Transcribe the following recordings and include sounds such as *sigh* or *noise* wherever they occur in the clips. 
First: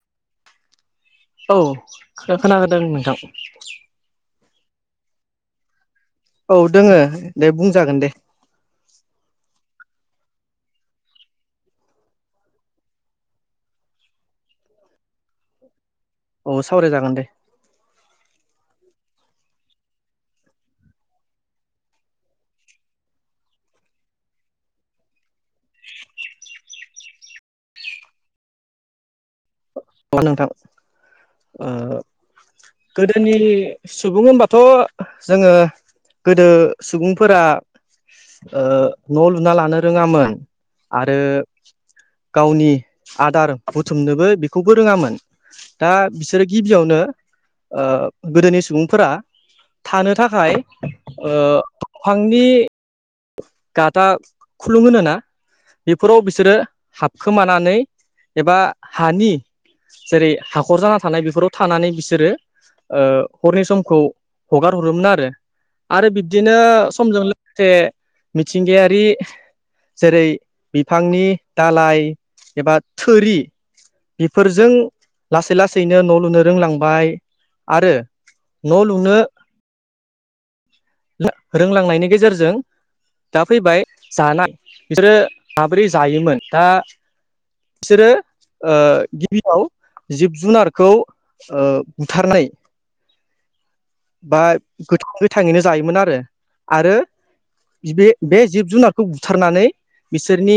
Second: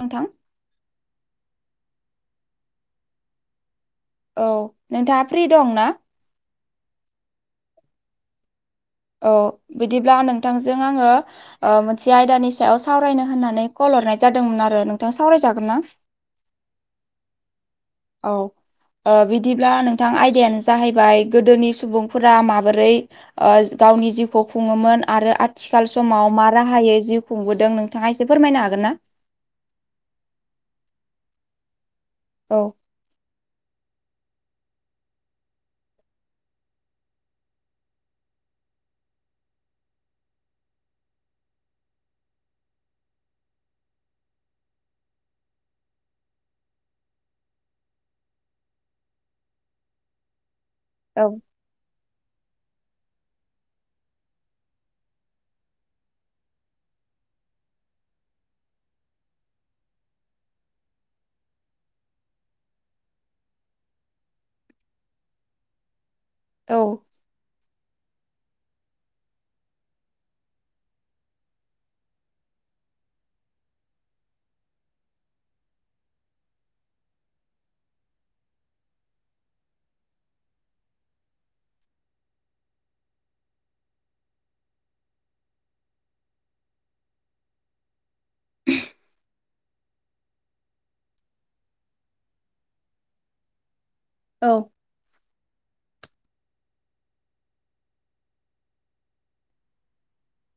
नोंथां औ खोनागादोंदों नोंथां। औ नोंथाङा फ्रि दं ना? औ दोङो दे बुंजागोन दे। औ बिदिब्ला नोंथांजों आङो मोनसे आयदानि सायाव सावरायनो होननानै कल हरनाय जादोंमोन आरो नोंथाङा सावरायजागोन ना? औ सावरायजागोन दे। औ बिदिब्ला नोंथां आयदायानो जाहैबाय गोदोनि सुबुंफोरा माबोरै ओ गावनि जिउखौ खुङोमोन आरो आथिखाल समाव मा राहायोै जिउ खुंबोदों नोंथाङा एसे फोरमायनो हागोन ना? अ नोंथां ओ औ गोदोनि सुबुं होनबाथ' जोङो गोदो सुबुंफोरा ओ न' लुना लानो रोङामोन आरो गावनि आदार बुथुमनोबो बेखौबो रोङामोन। दा बिसोरो गिबियावनो गोदोनि सुबुंफोरा थानो थाखाय औ आांनि गाथा खुलुमोो ना बेफोराव बिसोरो हाबखोमानानै एबा हानि जेरै हाखर जाना थानाय बेफोराव थानानै बिसोरो ओ हरनि समखौ हगार हरोमोन आरो। आरो बिब्दिनो औ समजों लोगोसे मिथिंगायारि जेरै बिफांनि दालइ एबा थुरि बेफोरजों लासै लासैनो न' लुनो रोंलांबाय आरो न' लुनो रोंलांनायनि गेजेरजों दा फैबाय जानाय बिसोरो माब्रै जायोमोन दा बिसोरो गिबियाव जिब जुनारखौ ओ बुथारनाय *inaudible* बा गोथां गोथाङैनो जायोमोन आरो आरो बे जिब जुनारखौ बुथारनानै बिसोरनि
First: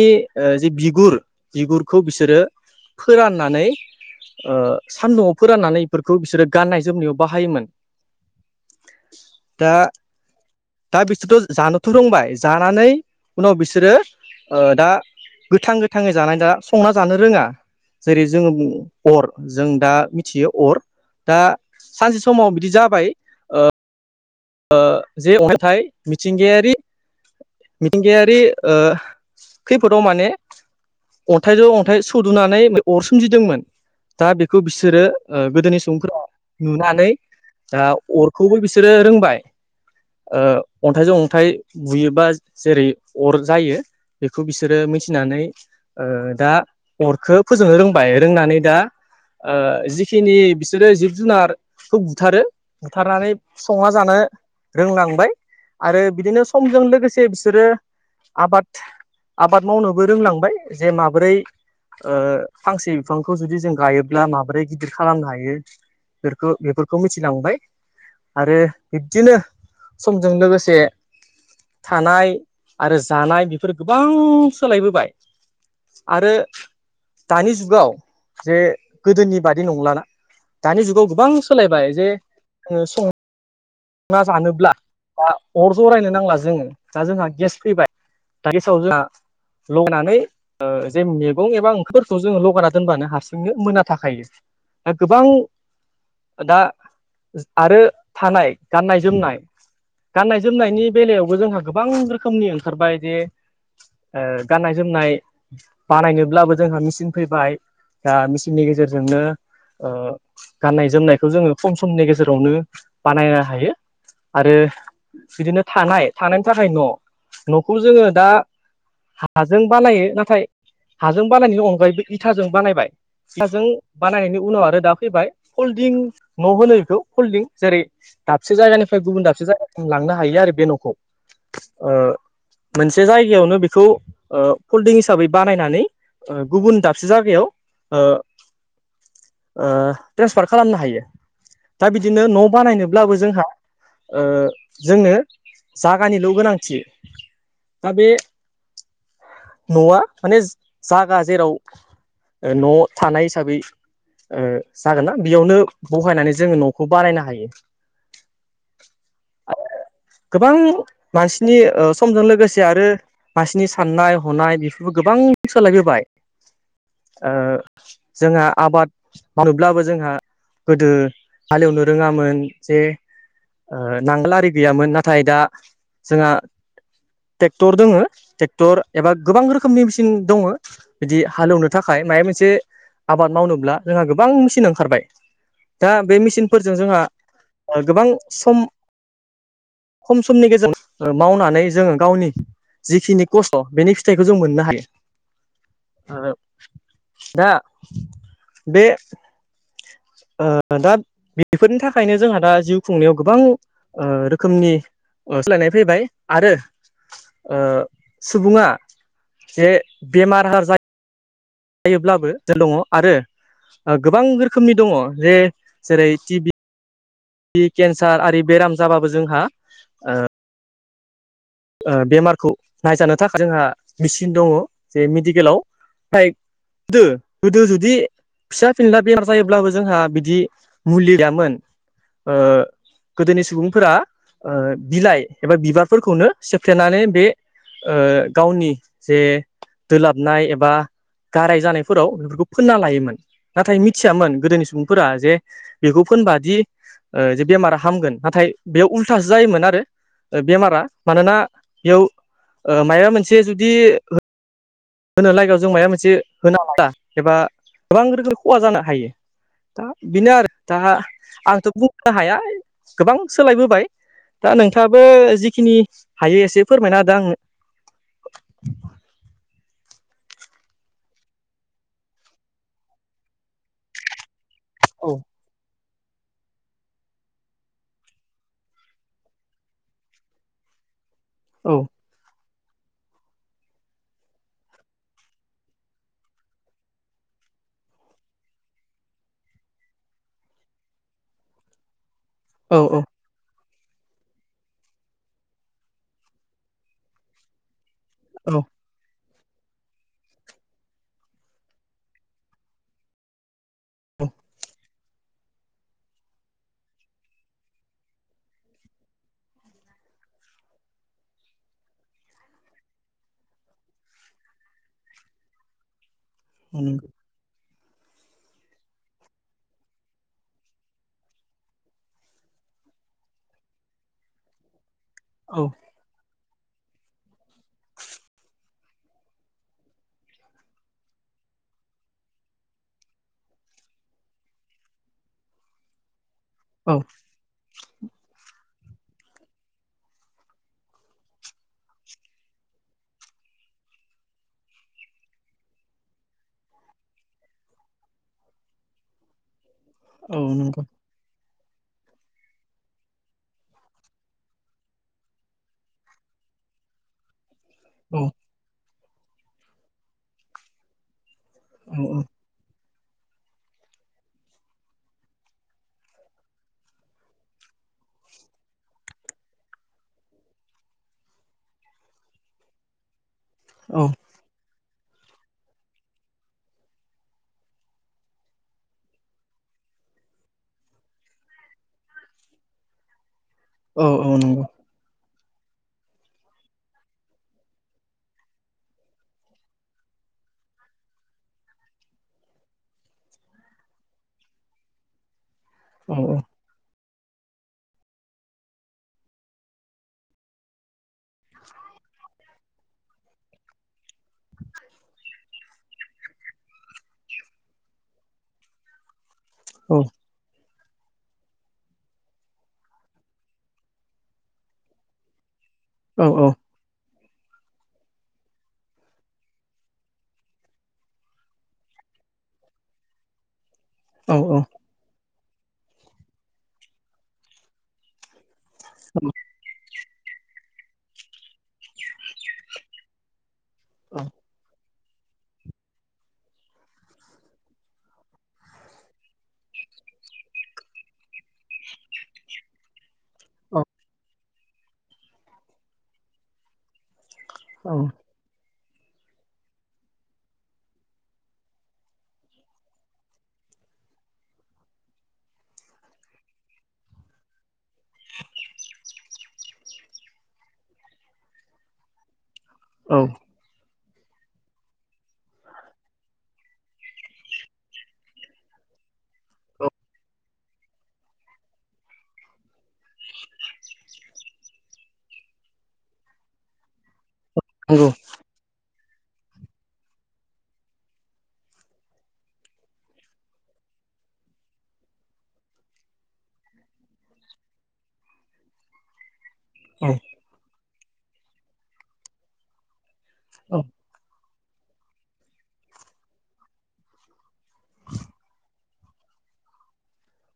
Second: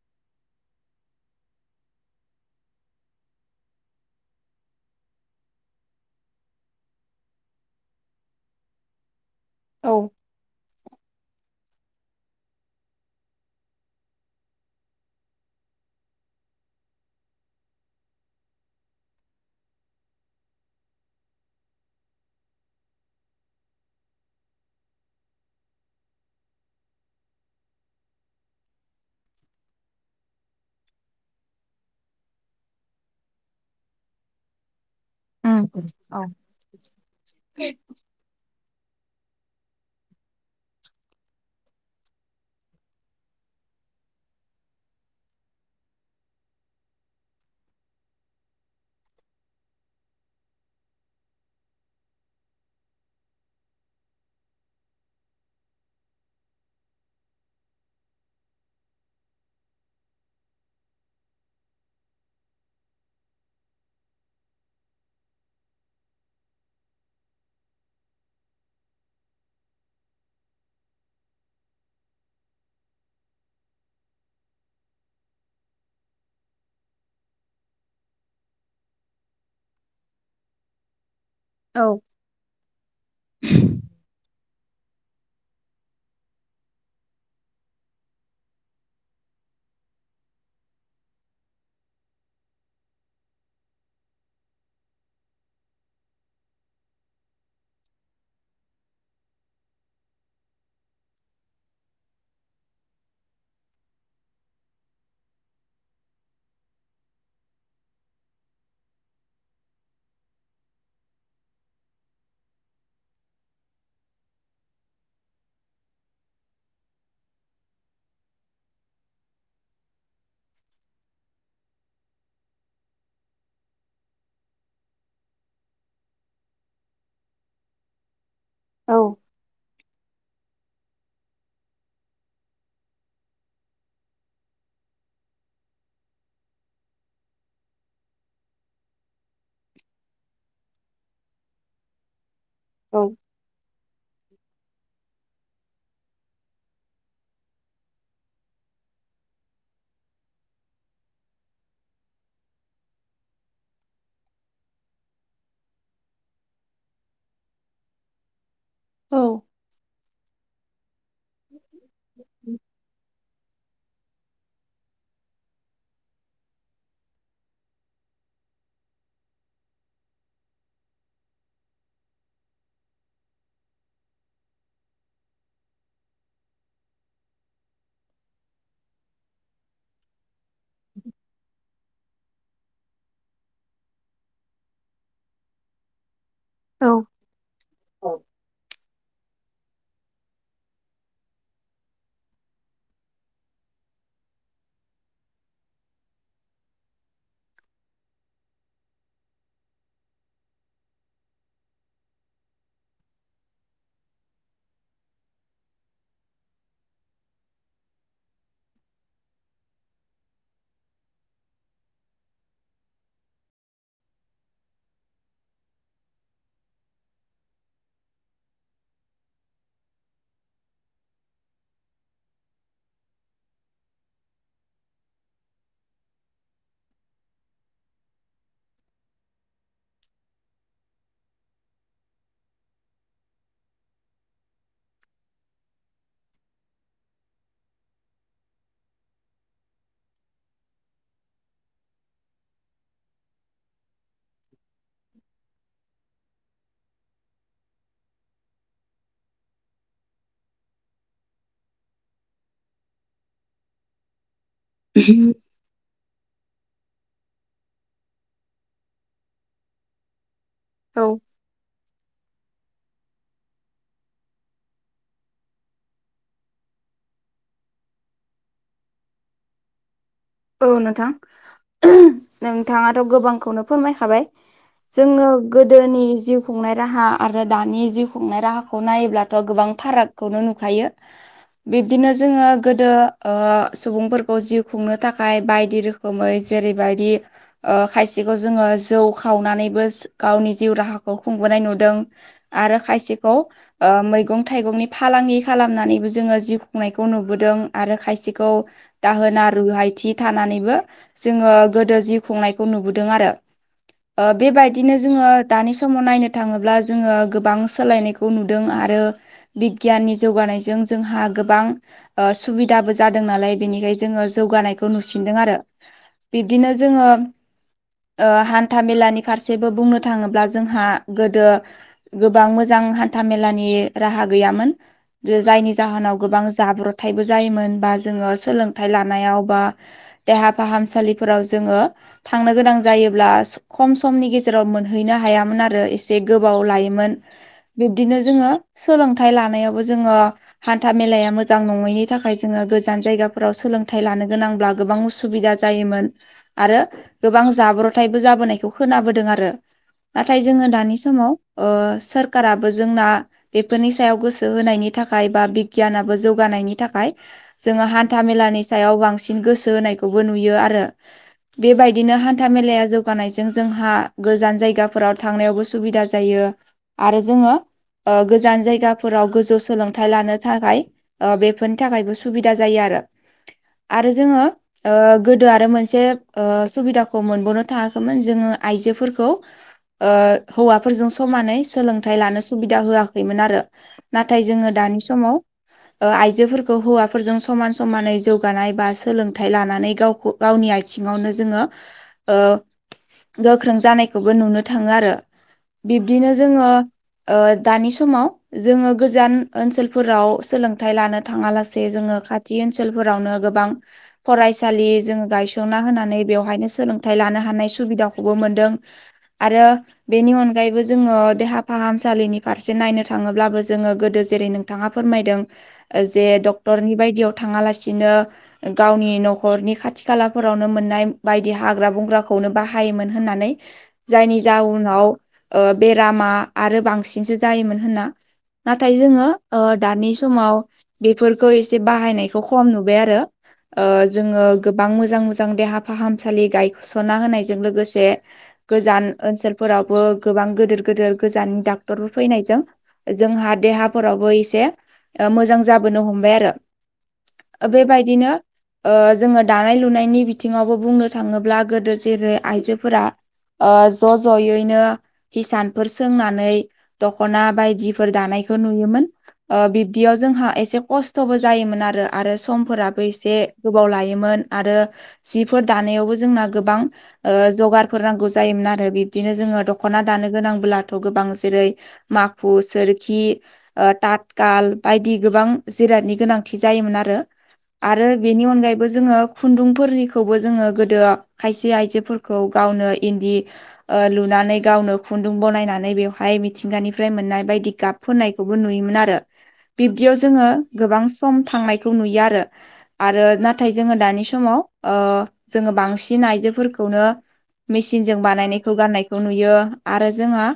जे बिगुर बिगुरखौ बिसोरो फोराननानै ओ सान्दुंआव फोराननानै इफोरखौ बिसोरो गाननाय जोमनायाव बाहायोमोन। *inaudible* दा औ दा बिसोरथ' जानोथ' रोंबाय जानानै उनाव बिसोरो ओ दा गोथां गोथाङै जानाय दा संना जानो रोङा जेरै जोङो अर जों दा मिथियो अर दा सानसे समाव बिदि जाबाय। जे अन्थाइ मिथिंगायारि मिथिंगायारि ओ खैफोदाव माने अन्थाइ जो अन्थाइ सुदुनानै अर सोमजिदोंमोन दा बेखौ बिसोरो ओ उम गोदोनि औ सुबुंफोरा नुनानै दा अरखौबो बिसोरो रोंबाय ओ अन्थाइजों अन्थाइ बुयोबा जेरै अर जायो बेखौ बिसोरो मिथिनानै ओ दा अरखो फोजोंनो रोंबाय रोंनानै दा ओ जिखिनि बिसोरो जिब जुनारखौ बुथारो बुथारनानै संना जानो रोंलांबाय आरो बिदिनो समजों लोगोसे बिसोरो आबाद आबाद मावनोबो रोंलांबाय जे माबोरै ओ फांसे बिफांखौ जुदि जों गायोब्ला माबोरै गिदिर खालामनो हायो बेफोरखो बेफोरखौ मिथिलांबाय आरो बि बिदिनो समजों लोगोसे थानाय आरो जानाय बेफोर गोबां सोलायबोबाय आरो दानि जुगाव जे गोदोनि बादि नंलाना दानि जुगाव गोबां औ सोलायबाय जे ओ सं ना जानोब्ला बा अर जरायनो नांला जोङो दा जोंहा गेस फैबाय दा गेसाव जोंहा लगायनानै ओ जे मेगं एबा ओंख्रिफोरखौ जोङो लगायना दोनबानो हारसिंनो मोनना थाखायो। दा गोबां दा आरो थानाय गाननाय जोमनाय गाननाय जोमनायनि बेलायावबो जोंहा गोबां रोखोमनि ओंखारबाय जे ओ गाननाय जोमनाय बानायनोब्लाबो जोंहा मिचिन फैबाय दा मिचिननि गेजेरजोंनो ओ गाननाय जोमनायखौ जोङो खम समनि गेजेरावनो बानायना हायो आरो बिदिनो थानाय थानायनि थाखाय न' न'खौ जोङो दा हाजों बानायो नाथाय हाजों बानायनायनि अनगायैबो इथाजों बानायबाय इथाजों बानायनायनि उनाव आरो दा फैबाय फल्डिं न' होनो बेखौ फलडिं जेरै दाबसे जायगानिफ्राय औ गुबुन दाबसे जायगासिम लांनो हायो आरो बे न'खौ ओ मोनसे जायगायावनो बिखौ ओ फलडिं हिसाबै बानायनानै गुबुन दाबसे जागायाव ओ *inaudible* ओ ट्रेन्सफार खालामनो हायो। दा बिदिनो न' बानायनोब्लाबो जोंहा ओ जोंनो जागानिल' गोनांथि दा बे न'आ माने जागा जेराव ओ न' थानाय हिसाबै ओ जागोनना बेयावनो बहायनानै जोङो न'खौ बानायनो हायो। गोबां मानसिनि ओ समजों लोगोसे आरो मासिनि साननाय हनाय बेफोरबो गोबां सोलायबोबाय ओ जोंहा आबाद मावोब्लाबो जोंहा गोदो हाले एवनो रोङामोन जे नांगोल आरि गैयामोन नाथाय दा जोंहा टेक्टर दङ टेक्टर एबा गोबां रोखोमनि मेसिन दङो बिदि हाल एवनो थाख थाखाय माबा मोनसे आबाद मावनोब्ला जोंहा गोबां मेचिन ओंखारबाय दा बे मचिन फोरजों औ जोंहा औ गोबां सम *inaudible* खम समनि गेजेराव मावनानै जोङो गावनि जिखिनि खस्थ' बेनि फिथाइखौ जों मोननो हायो आरो दा बे ओ दा बेफोरनि थाखायनो जोंहा दा जिउ खुंनायाव गोबां रोखोमनि ओ सोलायनाय फैबाय आरो सुबुङा जे बेमार आजार जायो जायोब्लाबो *unintelligible* दङ आरो गोबां रोखोमनि दङ जे जेरै टिबि केन्सार आरि बेराम जाबाबो जोंहा बेमारखौ नायजानो थाखाय जोंहा मेचिन दङ जे मेडिकेलाव फ्राय *unintelligible* गोदो जुदि फिसा फिनला बेमार जायोब्लाबो जोंहा बिदि मुलि गैयामोन ओ गोदोनि सुबुंफोरा बिलाइ एबा बिबारफोरखौनो सेफ्लेनानै बे गावनि जे दोलाबनाय एबा गाराय जानायफोराव बेफोरखौ फोनना लायोमोन नाथाय मिथियामोन गोदोनि सुबुंफोरा जे बेखौ फोनबादि ओ जे बेमारा हामगोन नाथाय बेयाव उल्थासो जायोमोन आरो बेमारा मानोना बेयाव मायबा मोनसे जुदि होनो लागायाव जों मायबा मोनसे होनो हाला एबा गोबां रोखोम खहा जानो हायो दा बेनो आरो दा औ आंथ' बुंनो हाया गोबां सोलायबोबाय दा नोंथाङाबो जिखिनि हायो एसे फोरमायना होदो आंनो औ नोंथां नोंथाङाथ' गोबांखौनो फोरमायखाबाय जोङो गोदोनि जिउ खुंनाय राहा आरो दानि जिउ खुंनाय राहाखौ नायोब्लाथ' गोबां फारागखौनो नुखायो होदो बिब्दिनो जोङो गोदो ओ सुबुंफोरखौ जिउ खुंनो थाखाय बायदि रोखोमै जेरैबायदि ओ खायसेखौ जोङो जौ खावनानैबो गावनि जिउ राहाखौ खुंबोनाय नुदों आरो आंनो खायसे खौ ओ मैगं थाइगंनि फालांगि खालामनानैबो जोङो जिउ खुंनायखौ नुबोदों आरो खायसेखौ दाहोना रुहाय थि थानानैबो जोङो गोदो जि खुंनायखौ नुदों आरो बेबाय दिनो जोङो दानि समाव नायनो थाङोब्ला जोङो गोबां सोलायनायखौ नुदों आरो बिगियाननि जौगानायजों जोंहा गोबां ओ सुबिदाबो जादों नालाय बेनिखायनो जोङो जौगानायखौ खौ नुसिनदों आरो बिब्दिनो जोङो ओ हान्था मेलानि फारसेबो बुंनो थाङोब्ला जोंहा गोदो गोबां मोजां हान्था मेलानि राहा गैयामोन ओ औ जायनि जाहोनाव गोबां जाब्रबथायबो जायोमोन बा जोङो सोलोंथाइ लानायाव बा देहा फाहामसालिफोराव जोङो थांनो गोनां जायोब्ला खम समनि गेजेराव मोनहैनो हायामोन आरो एसे गोबाव लायोमोन बिब्दिनो जोङो सोलोंथाइ लानायावबो जोङो हान्था मेलाया मोजां नङैनि थाखाय जोङो गोजान जायगाफोराव सोलोंथाइ लानो गोनांब्ला गोबां उसुबिदा जायोमोन आरो गोबां जाब्रथायबो जाबोनायखौ खोनाबोदों आरो औ नाथाय नंगौ औ जोङो नंगौ दानि समाव ओ सोरखाराबो जोंना बेफोरनि सायाव गोसो होनायनि थाखाय बा बिगियानाबो जौगानायनि थाखाय जोङो औ हान्था मेलानि सायाव बांसिन गोसो होनायखौबो नुयो आरो औ बेबायदिनो हान्था मेलाया जौगानायजों जोंहा गोजान जायगाफोराव थांनायावबो सुबिदा जायो। आरो जोङो ओ गोजान जायगाफोराव गोजौ सोलोंथाइ लानो थाखाय ओ बेफोरनि थाखायबो सुबिदा जायो आरो औ आरो जोङो ओ गोदो आरो मोनसे सुबिदाखौ मोनबावनो थाङाखैमोन जोङो आइजोफोरखौ ओ हौवाफोरजों समानै सोलोंथाइ लानो सुबिदा होआखैमोन आरो। औ औ नाथाय नंगौ जोङो दानि समाव ओ आइजोफोरखौ हौवाफोरजों समान समानै जौगानाय बा सोलों थाय लानानै गावखौ गावनि आथिङावनो जोङो ओ गोख्रों जानायखौबो नुनो थाङो आरो औ बिब्दिनो जोङो ओ दानि समाव जोङो गोजान ओनसोलफोराव सोलोंथाइ लानो थाङालासे जोङो खाथि ओनसोलफोरावनो गोबां फरायसालि जोङो गाय ना होनानै बेवहायनो सोलोंथाइ लानो हानाय सुबिदाखौबो मोनदों। आरो औ बेनि अनगायैबो जोङो देहा फाहामसालिनि फारसे नायनो थाङोब्लाबो जोङो गोदो जेरै नोंथाङा फोरमायदों औ जे औ डक्टरनि बायदियाव थाङालासिनो गावनि न'खरनि खाथि खालाफोरावनो मोननाय बायदि हाग्रा बंग्राखौनो बाहायोमोन होननानै औ जायनि औ जाउनाव बेरामा आरो बांसिनसो जायोमोन होनना नाथाय जोङो औ दानि समाव बेफोरखौ एसे बाहायनायखौ खम नुबाय आरो। ओ जोङो गोबां मोजां मोजां देहा फाहामसालि गायस'ना होनायजों लोगोसे गोजान ओनसोलफोरावबो गोबां गोदोर गोदोर गोजान डाक्टरफोर फैनायजों जोंहा देहाफोरावबो एसे ओ मोजां जाबोनो हमबाय आरो। बेबायदिनो ओ जोङो दानाय लुनायनि बिथिङावबो बुंनो थाङोब्ला गोदो जेरै आइजोफोरा ओ ज' ज'यैनो हिसानफोर सोंनानै दख'ना बायदिफोर दानायखौ नुयोमोन। ओ बिब्दियाव जोंहा एसे खस्थ'बो जायोमोन आरो आरो समफोराबो नंगौ औ एसे गोबाव लायोमोन आरो जिफोर दानायावबो जोंना गोबां जगारफोर नांगौ जायोमोन आरो बिब्दिनो जोङो दख'ना दानो गोनांबोब्लाथ' गोबां जेरै माखु सोरखि ओ ततखाल बायदि गोबां जिरादनि गोनांथि जायोमोन आरो औ आरो बेनि अनगायैबो जोङो खुन्दुंफोरनिखौबो जोङो गोदो खायसे आइजोफोरखौ गावनो इन्दि लुनानै गावनो खुन्दुं बनायनानै बेवहाय मिथिंगानिफ्राय मोननाय बायदि गाब फोननायखौबो नुयोमोन आरो। बिब्दियाव जोङो गोबां सम थांनायखौ नुयो आरो आरो ना नाथाय जोङो दानि समाव ओ जोङो बांसिन आइजोफोरखौनो मेसिनजों बानायनायखौ गाननायखौ नुयो आरो जोङहा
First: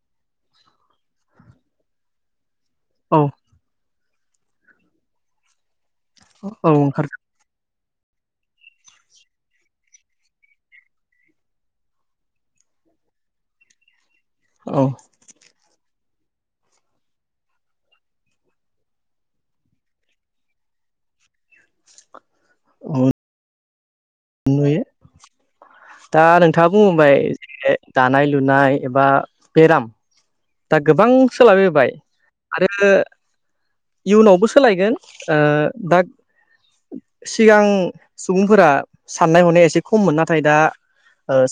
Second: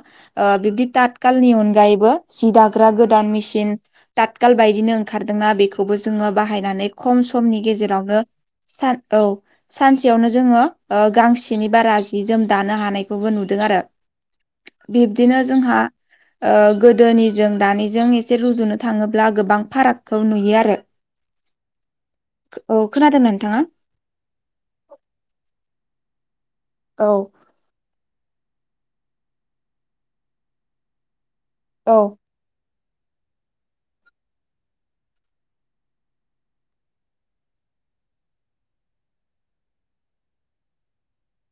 बिबदि तातखालनि अनगायैबो सि दाग्रा औ गोदान मेसिन तातखाल बायदिनो ओंखारदोंना बेखौबो जोङो औ बाहायनानै ओंखारदों खम समनि गेजेरावनो सार औ सानसेयावनो जोङो ओ गांसेनि बारा जि जोम दानो हानायखौबो नुदों आरो। बिब्दिनो जोंहा ओ गोदोनिजों दानिजों एसे रुजुनो थाङोब्ला गोबां फारागखौ नुयो आरो। औ खोनादों नोंथाङा? नुयो दा नोंथाङा औ बुंबाय दानाय लुनाय एबा पेराम दा गोबां सोलाबोबाय आरो इयुनावबो सोलायगोन दा सिगां सुबुंफोरा साननाय हनाया एसे खममोन नाथाय दा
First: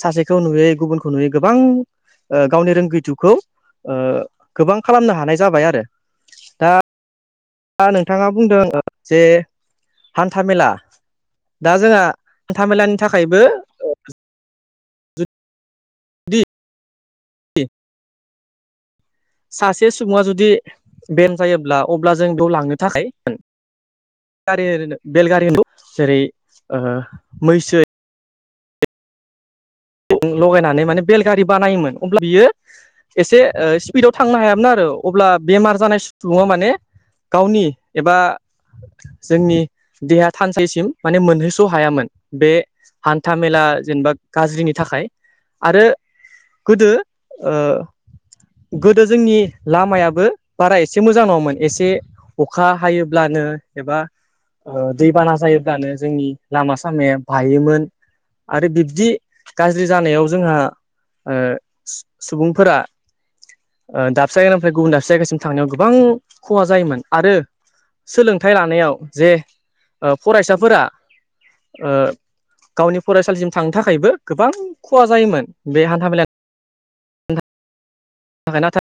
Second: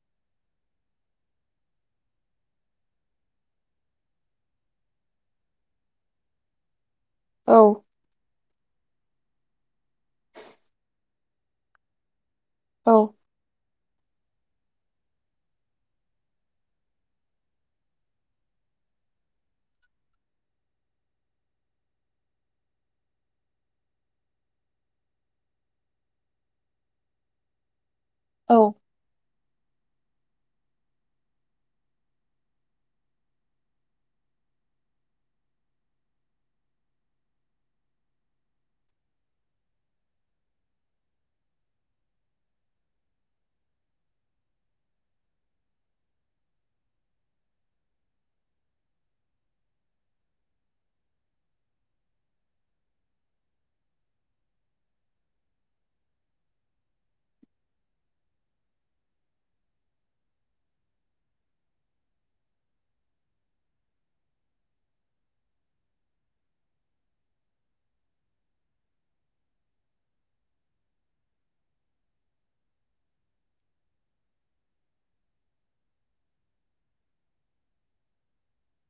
सासेखौ नुयै गुबुनखौ नुयै गोबां गावनि रोंगौथिौखौ गोबां खालामनो हानाय जाबाय आरो औ नोंथाङा बुंदों जे हान्था मेला दा जोंहा हान्थाामेलानि औ थाखायबो जुदि सासे सुबुङा जुदि बेम जायोब्ला अब्ला जों बेयाव लांनो थाखाय गारि बेलगारि होनबाव जेरै मैसो औ लगायनानै माने बेलगारि बानायोमोन अब्ला बियो एसे स्पिडाव थांनो हायामोन आरो अब्ला बेमार जानाय सुबुङा माने गावनि एबा जोंनि देहा थानसेसिम माने मोनहैस' हायामोन बे हान्था मेला जेनेबा गाज्रिनि थाखाय आरो गोदो गोदो जोंनि लामायाबो बारा एसे मोजां नङामोन एसे अखा हायोब्लानो एबा दैबाना जायोब्लानो जोंनि लामा सामाया बायोमोन आरो बिब्दि। गाज्रि जानायाव जोंहा सुबुंफोरा दाबसे जायगानिफ्राय गुबुन दाबसे जायगासिम थांनायाव गोबां खहा जायोमोन आरो सोलोंथाइ लानायाव जे फरायसाफोरा गावनि फरायसालिसिम थांनो थाखायबो गोबां खहा जायोमोन बे हान्था मेलानि नाथाय